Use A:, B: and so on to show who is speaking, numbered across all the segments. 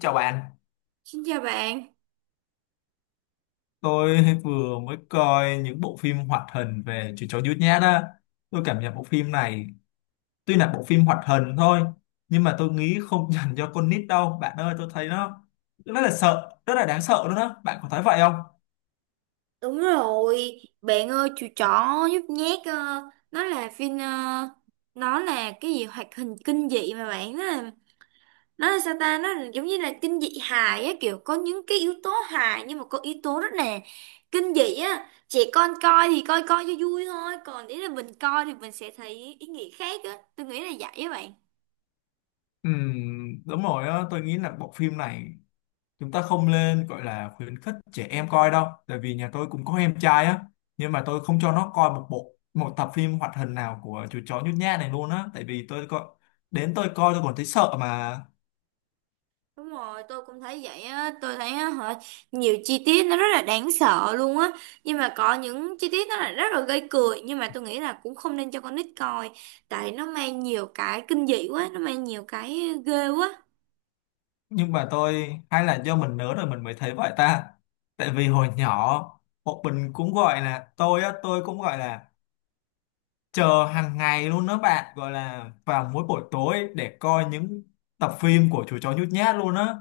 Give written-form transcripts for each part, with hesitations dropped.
A: Chào bạn,
B: Xin chào bạn.
A: tôi vừa mới coi những bộ phim hoạt hình về chú chó nhút nhát á. Tôi cảm nhận bộ phim này, tuy là bộ phim hoạt hình thôi, nhưng mà tôi nghĩ không dành cho con nít đâu. Bạn ơi, tôi thấy nó rất là sợ, rất là đáng sợ luôn đó. Bạn có thấy vậy không?
B: Đúng rồi, bạn ơi, chú chó nhút nhát nó là phim, nó là cái gì hoạt hình kinh dị mà bạn, nó là sao ta, nó là giống như là kinh dị hài á, kiểu có những cái yếu tố hài nhưng mà có yếu tố rất là kinh dị á. Trẻ con coi thì coi coi cho vui thôi, còn nếu là mình coi thì mình sẽ thấy ý nghĩa khác á, tôi nghĩ là vậy á bạn.
A: Đúng rồi á, tôi nghĩ là bộ phim này chúng ta không nên gọi là khuyến khích trẻ em coi đâu, tại vì nhà tôi cũng có em trai á, nhưng mà tôi không cho nó coi một tập phim hoạt hình nào của chú chó nhút nhát này luôn á. Tại vì tôi coi đến tôi coi tôi còn thấy sợ mà.
B: Đúng rồi, tôi cũng thấy vậy á, tôi thấy á, hả, nhiều chi tiết nó rất là đáng sợ luôn á, nhưng mà có những chi tiết nó là rất là gây cười, nhưng mà tôi nghĩ là cũng không nên cho con nít coi, tại nó mang nhiều cái kinh dị quá, nó mang nhiều cái ghê quá.
A: Nhưng mà tôi hay là do mình lớn rồi mình mới thấy vậy ta? Tại vì hồi nhỏ bọn mình cũng gọi là tôi cũng gọi là chờ hàng ngày luôn đó bạn, gọi là vào mỗi buổi tối để coi những tập phim của chú chó nhút nhát luôn á.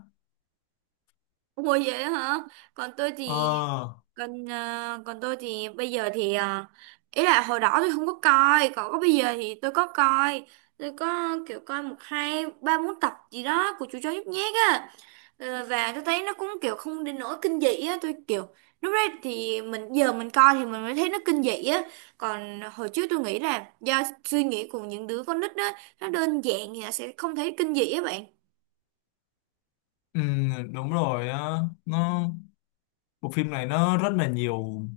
B: Ủa vậy á hả? Còn tôi thì,
A: ờ
B: còn còn tôi thì bây giờ thì, ý là hồi đó tôi không có coi, còn có bây giờ thì tôi có coi, tôi có kiểu coi một hai ba bốn tập gì đó của chú chó nhút nhát á. Ờ, và tôi thấy nó cũng kiểu không đến nỗi kinh dị á, tôi kiểu lúc đấy thì mình, giờ mình coi thì mình mới thấy nó kinh dị á, còn hồi trước tôi nghĩ là do suy nghĩ của những đứa con nít á, nó đơn giản thì nó sẽ không thấy kinh dị á bạn.
A: Ừ, đúng rồi á. nó Bộ phim này nó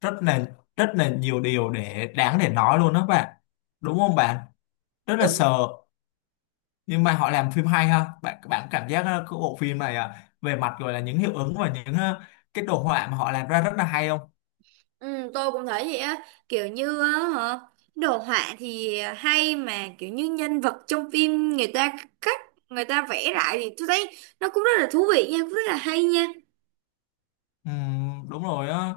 A: rất là rất là nhiều điều để đáng để nói luôn đó bạn, đúng không bạn? Rất là
B: Đúng.
A: sợ. Nhưng mà họ làm phim hay ha bạn bạn cảm giác cái bộ phim này về mặt gọi là những hiệu ứng và những cái đồ họa mà họ làm ra rất là hay không?
B: Ừ, tôi cũng thấy vậy á, kiểu như á, hả, đồ họa thì hay, mà kiểu như nhân vật trong phim người ta khắc, người ta vẽ lại thì tôi thấy nó cũng rất là thú vị nha, cũng rất là hay nha.
A: Ừ, đúng rồi á.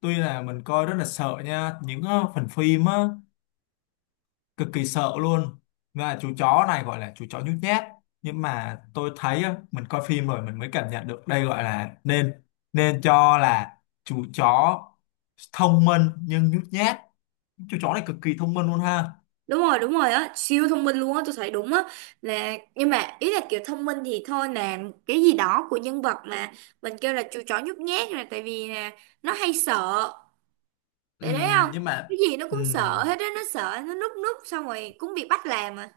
A: Tuy là mình coi rất là sợ nha những phần phim á, cực kỳ sợ luôn. Và chú chó này gọi là chú chó nhút nhát, nhưng mà tôi thấy á, mình coi phim rồi mình mới cảm nhận được đây gọi là nên nên cho là chú chó thông minh nhưng nhút nhát. Chú chó này cực kỳ thông minh luôn ha.
B: Đúng rồi, đúng rồi á, siêu thông minh luôn á, tôi thấy đúng á. Là nhưng mà ý là kiểu thông minh thì thôi, là cái gì đó của nhân vật, mà mình kêu là chú chó nhút nhát là tại vì là nó hay sợ, phải đấy không?
A: Nhưng mà
B: Cái gì nó cũng
A: ừm,
B: sợ hết á, nó sợ, nó núp núp xong rồi cũng bị bắt làm à.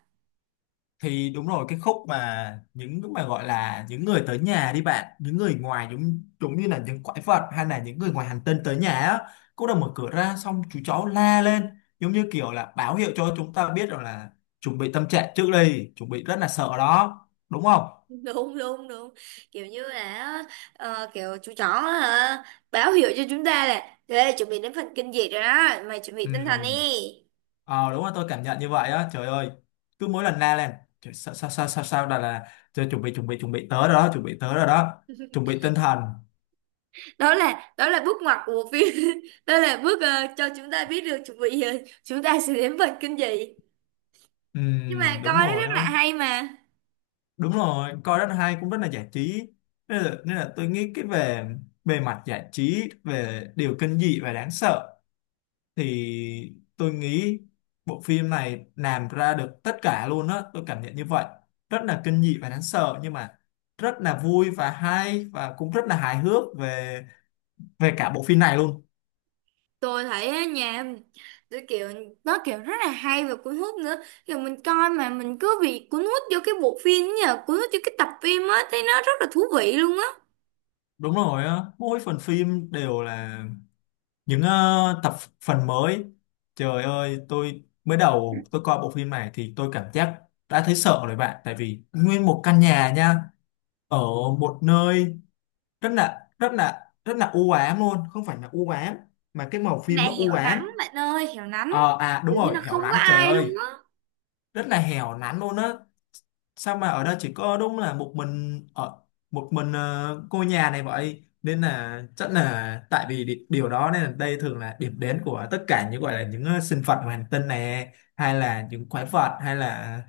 A: thì đúng rồi, cái khúc mà những cái mà gọi là những người tới nhà đi bạn, những người ngoài giống giống như là những quái vật hay là những người ngoài hành tinh tới nhà á, cô đã mở cửa ra xong chú cháu la lên giống như kiểu là báo hiệu cho chúng ta biết rằng là chuẩn bị tâm trạng trước đi, chuẩn bị rất là sợ đó, đúng không?
B: Đúng đúng đúng, kiểu như là, kiểu chú chó, hả, báo hiệu cho chúng ta là: Ê, chuẩn bị đến phần kinh dị rồi đó mày, chuẩn bị tinh thần
A: Ừ.
B: đi.
A: ờ Đúng là tôi cảm nhận như vậy á, trời ơi, cứ mỗi lần la lên trời, sao sao sao sao sao là trời chuẩn bị chuẩn bị chuẩn bị tới rồi đó, chuẩn bị tới rồi đó, chuẩn bị tinh thần.
B: Đó là bước ngoặt của bộ phim. Đó là bước, cho chúng ta biết được chuẩn bị, chúng ta sẽ đến phần kinh dị.
A: Ừ,
B: Nhưng mà
A: đúng
B: coi nó
A: rồi
B: rất
A: á,
B: là hay mà.
A: đúng rồi, coi Đất Hai cũng rất là giải trí. Nên là tôi nghĩ cái về bề mặt giải trí, về điều kinh dị và đáng sợ thì tôi nghĩ bộ phim này làm ra được tất cả luôn á, tôi cảm nhận như vậy. Rất là kinh dị và đáng sợ nhưng mà rất là vui và hay và cũng rất là hài hước về về cả bộ phim này luôn.
B: Tôi thấy á, nhà tôi kiểu, nó kiểu rất là hay và cuốn hút nữa, kiểu mình coi mà mình cứ bị cuốn hút vô cái bộ phim ấy, nhờ cuốn hút vô cái tập phim á, thấy nó rất là thú vị luôn á.
A: Đúng rồi á, mỗi phần phim đều là những tập, phần mới. Trời ơi, tôi mới đầu tôi coi bộ phim này thì tôi cảm giác đã thấy sợ rồi bạn, tại vì nguyên một căn nhà nha, ở một nơi rất là rất là rất là u ám luôn, không phải là u ám mà cái màu phim
B: Này
A: nó u
B: hẻo
A: ám.
B: nắng bạn ơi, hẻo nắng,
A: Đúng
B: kiểu như
A: rồi,
B: là
A: hẻo
B: không có
A: lánh, trời
B: ai luôn.
A: ơi, rất là hẻo lánh luôn á. Sao mà ở đây chỉ có đúng là một mình ở một mình cô nhà này, vậy nên là chắc là tại vì điều đó, nên là đây thường là điểm đến của tất cả những gọi là những sinh vật ngoài hành tinh này, hay là những quái vật hay là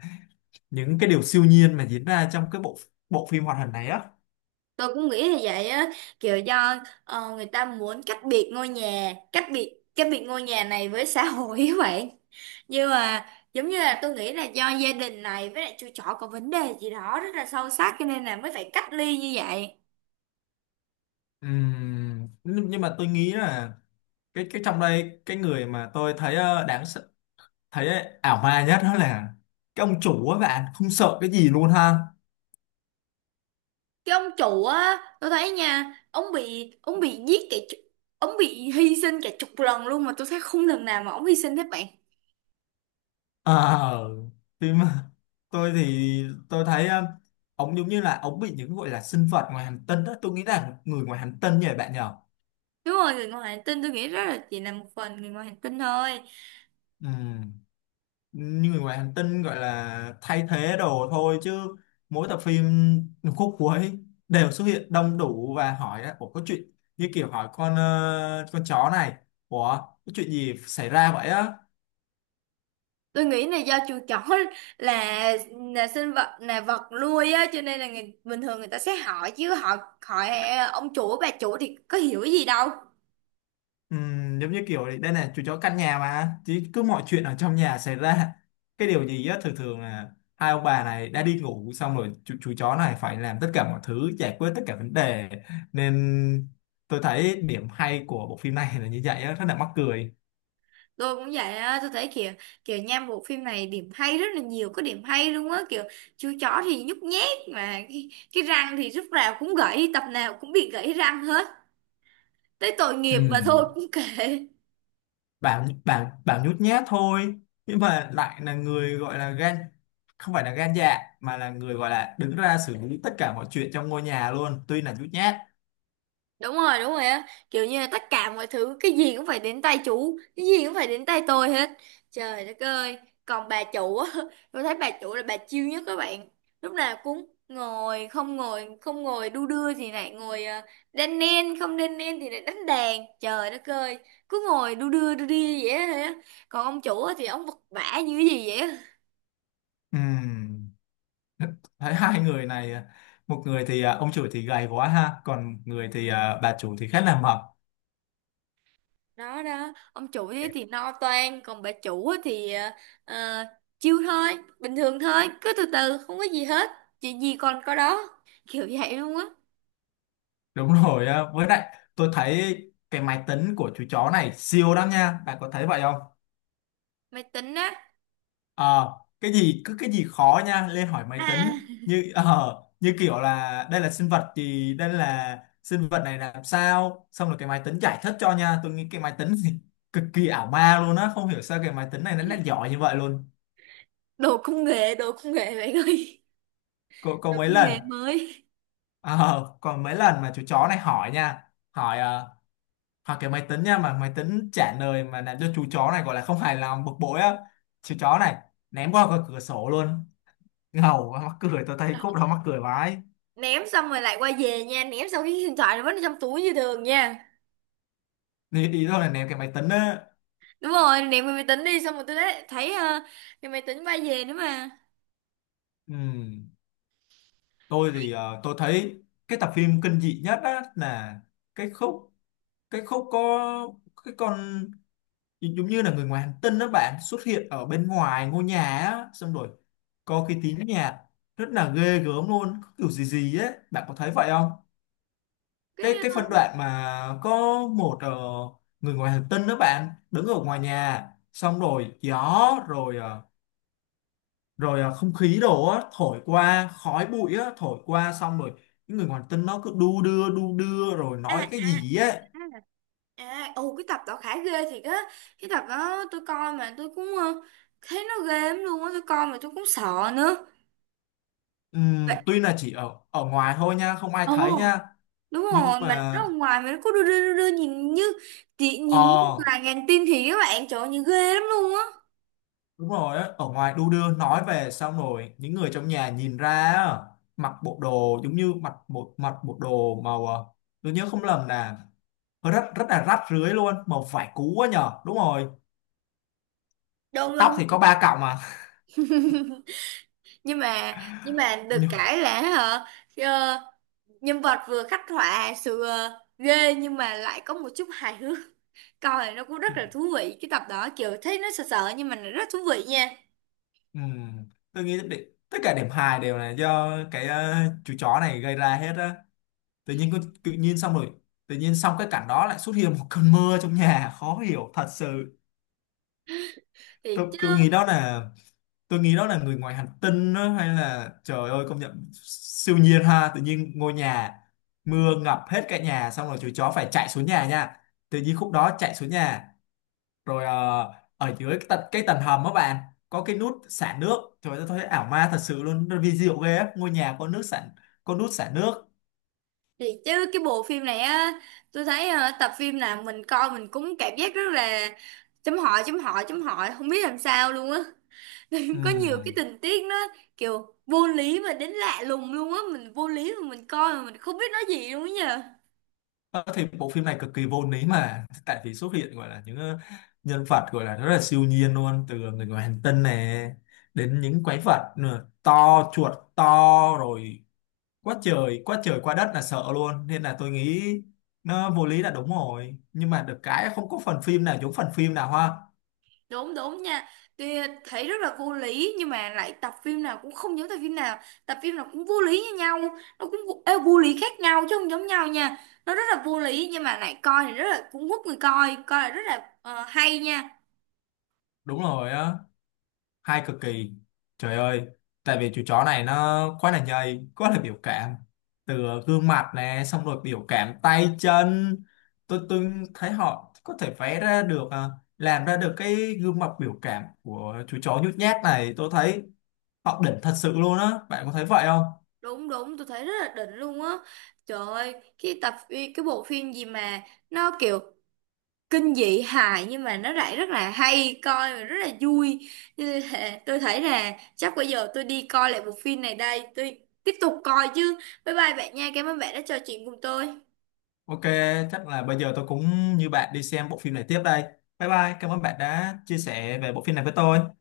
A: những cái điều siêu nhiên mà diễn ra trong cái bộ bộ phim hoạt hình này á.
B: Tôi cũng nghĩ là vậy á, kiểu do, người ta muốn cách biệt ngôi nhà, cách biệt ngôi nhà này với xã hội ấy vậy. Nhưng mà giống như là tôi nghĩ là do gia đình này với lại chú chó có vấn đề gì đó rất là sâu sắc, cho nên là mới phải cách ly như vậy.
A: Nhưng mà tôi nghĩ là cái trong đây, cái người mà tôi thấy ờ, đáng sợ- thấy ảo ma nhất đó là cái ông chủ á bạn, không sợ cái gì luôn ha.
B: Cái ông chủ á, tôi thấy nha, ông bị, ông bị hy sinh cả chục lần luôn, mà tôi thấy không lần nào mà ông hy sinh hết bạn.
A: Ờ, thì mà, tôi thì tôi thấy ông giống như là ông bị những gọi là sinh vật ngoài hành tinh đó, tôi nghĩ là người ngoài hành tinh nhỉ bạn nhở.
B: Đúng rồi, người ngoài hành tinh, tôi nghĩ rất là, chỉ là một phần người ngoài hành tinh thôi.
A: Ừm, như người ngoài hành tinh gọi là thay thế đồ thôi chứ, mỗi tập phim khúc cuối đều xuất hiện đông đủ và hỏi là ủa có chuyện, như kiểu hỏi con chó này, ủa có chuyện gì xảy ra vậy á.
B: Tôi nghĩ là do chuột chỏ. là là sinh vật, là vật nuôi á, cho nên là người, bình thường người ta sẽ hỏi chứ, họ hỏi ông chủ bà chủ thì có hiểu gì đâu.
A: Giống như kiểu đấy, đây này chú chó căn nhà mà chứ, cứ mọi chuyện ở trong nhà xảy ra cái điều gì á, thường thường là hai ông bà này đã đi ngủ xong rồi chú chó này phải làm tất cả mọi thứ, giải quyết tất cả vấn đề. Nên tôi thấy điểm hay của bộ phim này là như vậy á, rất là mắc cười.
B: Tôi cũng vậy á, tôi thấy kiểu, kiểu nha, bộ phim này điểm hay rất là nhiều, có điểm hay luôn á, kiểu chú chó thì nhút nhát, mà cái răng thì lúc nào cũng gãy, tập nào cũng bị gãy răng hết, tới tội nghiệp mà thôi
A: Ừm,
B: cũng kệ.
A: bảo bảo bảo nhút nhát thôi nhưng mà lại là người gọi là gan, không phải là gan dạ mà là người gọi là đứng ra xử lý tất cả mọi chuyện trong ngôi nhà luôn, tuy là nhút nhát.
B: Đúng rồi, đúng rồi á, kiểu như là tất cả mọi thứ, cái gì cũng phải đến tay chú, cái gì cũng phải đến tay tôi hết, trời đất ơi. Còn bà chủ á, tôi thấy bà chủ là bà chill nhất các bạn, lúc nào cũng ngồi không, ngồi không, ngồi đu đưa thì lại ngồi, đan nen, không đan nen thì lại đánh đàn, trời đất ơi, cứ ngồi đu đưa đu đi vậy á. Còn ông chủ á thì ông vật vã như cái gì vậy á.
A: Ừm. Thấy hai người này một người thì ông chủ thì gầy quá ha, còn người thì bà chủ thì khá là mập.
B: Đó đó, ông chủ thế thì no toan, còn bà chủ á thì à, à, chill thôi, bình thường thôi, cứ từ từ không có gì hết, chuyện gì còn có đó, kiểu vậy luôn á.
A: Đúng rồi á. Với lại tôi thấy cái máy tính của chú chó này siêu lắm nha, bạn có thấy vậy không?
B: Máy tính á?
A: Ờ, cái gì cứ cái gì khó nha lên hỏi máy
B: À,
A: tính, như như kiểu là đây là sinh vật gì, đây là sinh vật này làm sao, xong rồi cái máy tính giải thích cho nha. Tôi nghĩ cái máy tính thì cực kỳ ảo ma luôn á, không hiểu sao cái máy tính này nó lại giỏi như vậy luôn.
B: đồ công nghệ, đồ công nghệ bạn ơi,
A: Có
B: đồ
A: mấy
B: công
A: lần.
B: nghệ mới.
A: Ờ, còn mấy lần mà chú chó này hỏi nha, hỏi cái máy tính nha, mà máy tính trả lời mà làm cho chú chó này gọi là không hài lòng, bực bội á, chú chó này ném qua cái cửa sổ luôn. Ngầu quá, mắc cười, tôi thấy khúc đó mắc cười vãi.
B: Ném xong rồi lại quay về nha, ném xong cái điện thoại nó vẫn ở trong túi như thường nha.
A: Đi ý tôi là ném cái máy tính á.
B: Đúng rồi, ném cái máy tính đi xong rồi tôi đấy thấy, cái máy tính quay về nữa mà.
A: Ừ. Tôi thì tôi thấy cái tập phim kinh dị nhất á là cái khúc, có cái con giống như là người ngoài hành tinh đó bạn, xuất hiện ở bên ngoài ngôi nhà á, xong rồi có cái tiếng nhạc rất là ghê gớm luôn, có kiểu gì gì ấy, bạn có thấy vậy không?
B: Cái,
A: Cái phân đoạn mà có một ờ, người ngoài hành tinh đó bạn đứng ở ngoài nhà, xong rồi gió rồi không khí đổ á, thổi qua khói bụi á, thổi qua xong rồi những người ngoài hành tinh nó cứ đu đưa rồi
B: ờ,
A: nói
B: à
A: cái
B: à
A: gì ấy.
B: À, ồ, cái tập đó khá ghê thiệt á. Cái tập đó tôi coi mà tôi cũng, thấy nó ghê lắm luôn á, tôi coi mà tôi cũng sợ nữa. Vậy,
A: Tuy là chỉ ở ở ngoài thôi nha, không ai
B: ồ,
A: thấy nha,
B: đúng
A: nhưng
B: rồi, mà nó
A: mà.
B: ở ngoài mà nó cứ đưa đưa đưa, đưa nhìn như chị,
A: Ờ,
B: nhìn như là ngàn tim thì các bạn, trời ơi, nhìn ghê lắm luôn á.
A: đúng rồi á, ở ngoài đu đưa nói về sao nổi, những người trong nhà nhìn ra á, mặc bộ đồ giống như mặc mặc bộ đồ màu tôi nhớ không lầm là hơi rất rất là rách rưới luôn, màu vải cũ quá nhờ, đúng rồi,
B: Đúng
A: tóc
B: không?
A: thì có ba cọng mà.
B: Nhưng mà, nhưng mà được
A: Nhưng-
B: cái là, hả, ờ, nhân vật vừa khắc họa sự, ghê nhưng mà lại có một chút hài hước, coi nó cũng rất là thú vị, cái tập đó kiểu thấy nó sợ sợ nhưng mà nó rất thú vị nha.
A: ừm, tôi nghĩ để, tất cả điểm hài đều là do cái chú chó này gây ra hết á. Tự nhiên có- tự nhiên xong rồi tự nhiên xong cái cảnh đó lại xuất hiện một cơn mưa trong nhà, khó hiểu thật sự.
B: Thì
A: tôi,
B: chứ,
A: tôi nghĩ đó là người ngoài hành tinh đó, hay là trời ơi công nhận siêu nhiên ha, tự nhiên ngôi nhà mưa ngập hết cả nhà, xong rồi chú chó phải chạy xuống nhà nha, tự nhiên khúc đó chạy xuống nhà rồi ở dưới cái tầng hầm á bạn, có cái nút xả nước, trời ơi tôi thấy ảo ma thật sự luôn, nó vi diệu ghê á, ngôi nhà có nước xả, có nút xả nước.
B: thì chứ, cái bộ phim này á, tôi thấy tập phim nào mình coi mình cũng cảm giác rất là chấm hỏi, chấm hỏi, chấm hỏi, không biết làm sao luôn á.
A: Ừ.
B: Có nhiều cái tình tiết nó kiểu vô lý mà đến lạ lùng luôn á, mình vô lý mà mình coi mà mình không biết nói gì luôn á nhờ.
A: Ờ, thì bộ phim này cực kỳ vô lý mà tại vì xuất hiện gọi là những nhân vật gọi là rất là siêu nhiên luôn, từ người ngoài hành tinh này đến những quái vật nữa, to, chuột to rồi, quá trời quá trời quá đất là sợ luôn, nên là tôi nghĩ nó vô lý là đúng rồi, nhưng mà được cái không có phần phim nào giống phần phim nào ha.
B: Đúng đúng nha, tuy thấy rất là vô lý nhưng mà lại tập phim nào cũng không giống tập phim nào, tập phim nào cũng vô lý như nhau, nó cũng vô, ê, vô lý khác nhau chứ không giống nhau nha. Nó rất là vô lý nhưng mà lại coi thì rất là cũng hút người coi coi là rất là, hay nha.
A: Đúng rồi á, hay cực kỳ, trời ơi, tại vì chú chó này nó quá là nhầy, quá là biểu cảm, từ gương mặt nè xong rồi biểu cảm tay chân. Tôi thấy họ có thể vẽ ra được à, làm ra được cái gương mặt biểu cảm của chú chó nhút nhát này, tôi thấy họ đỉnh thật sự luôn á, bạn có thấy vậy không?
B: Đúng đúng, tôi thấy rất là đỉnh luôn á, trời ơi. Cái bộ phim gì mà nó kiểu kinh dị hài nhưng mà nó lại rất là hay coi và rất là vui. Cho nên là tôi thấy là chắc bây giờ tôi đi coi lại bộ phim này đây, tôi tiếp tục coi chứ. Bye bye bạn nha, cảm ơn bạn đã trò chuyện cùng tôi.
A: OK, chắc là bây giờ tôi cũng như bạn đi xem bộ phim này tiếp đây. Bye bye, cảm ơn bạn đã chia sẻ về bộ phim này với tôi.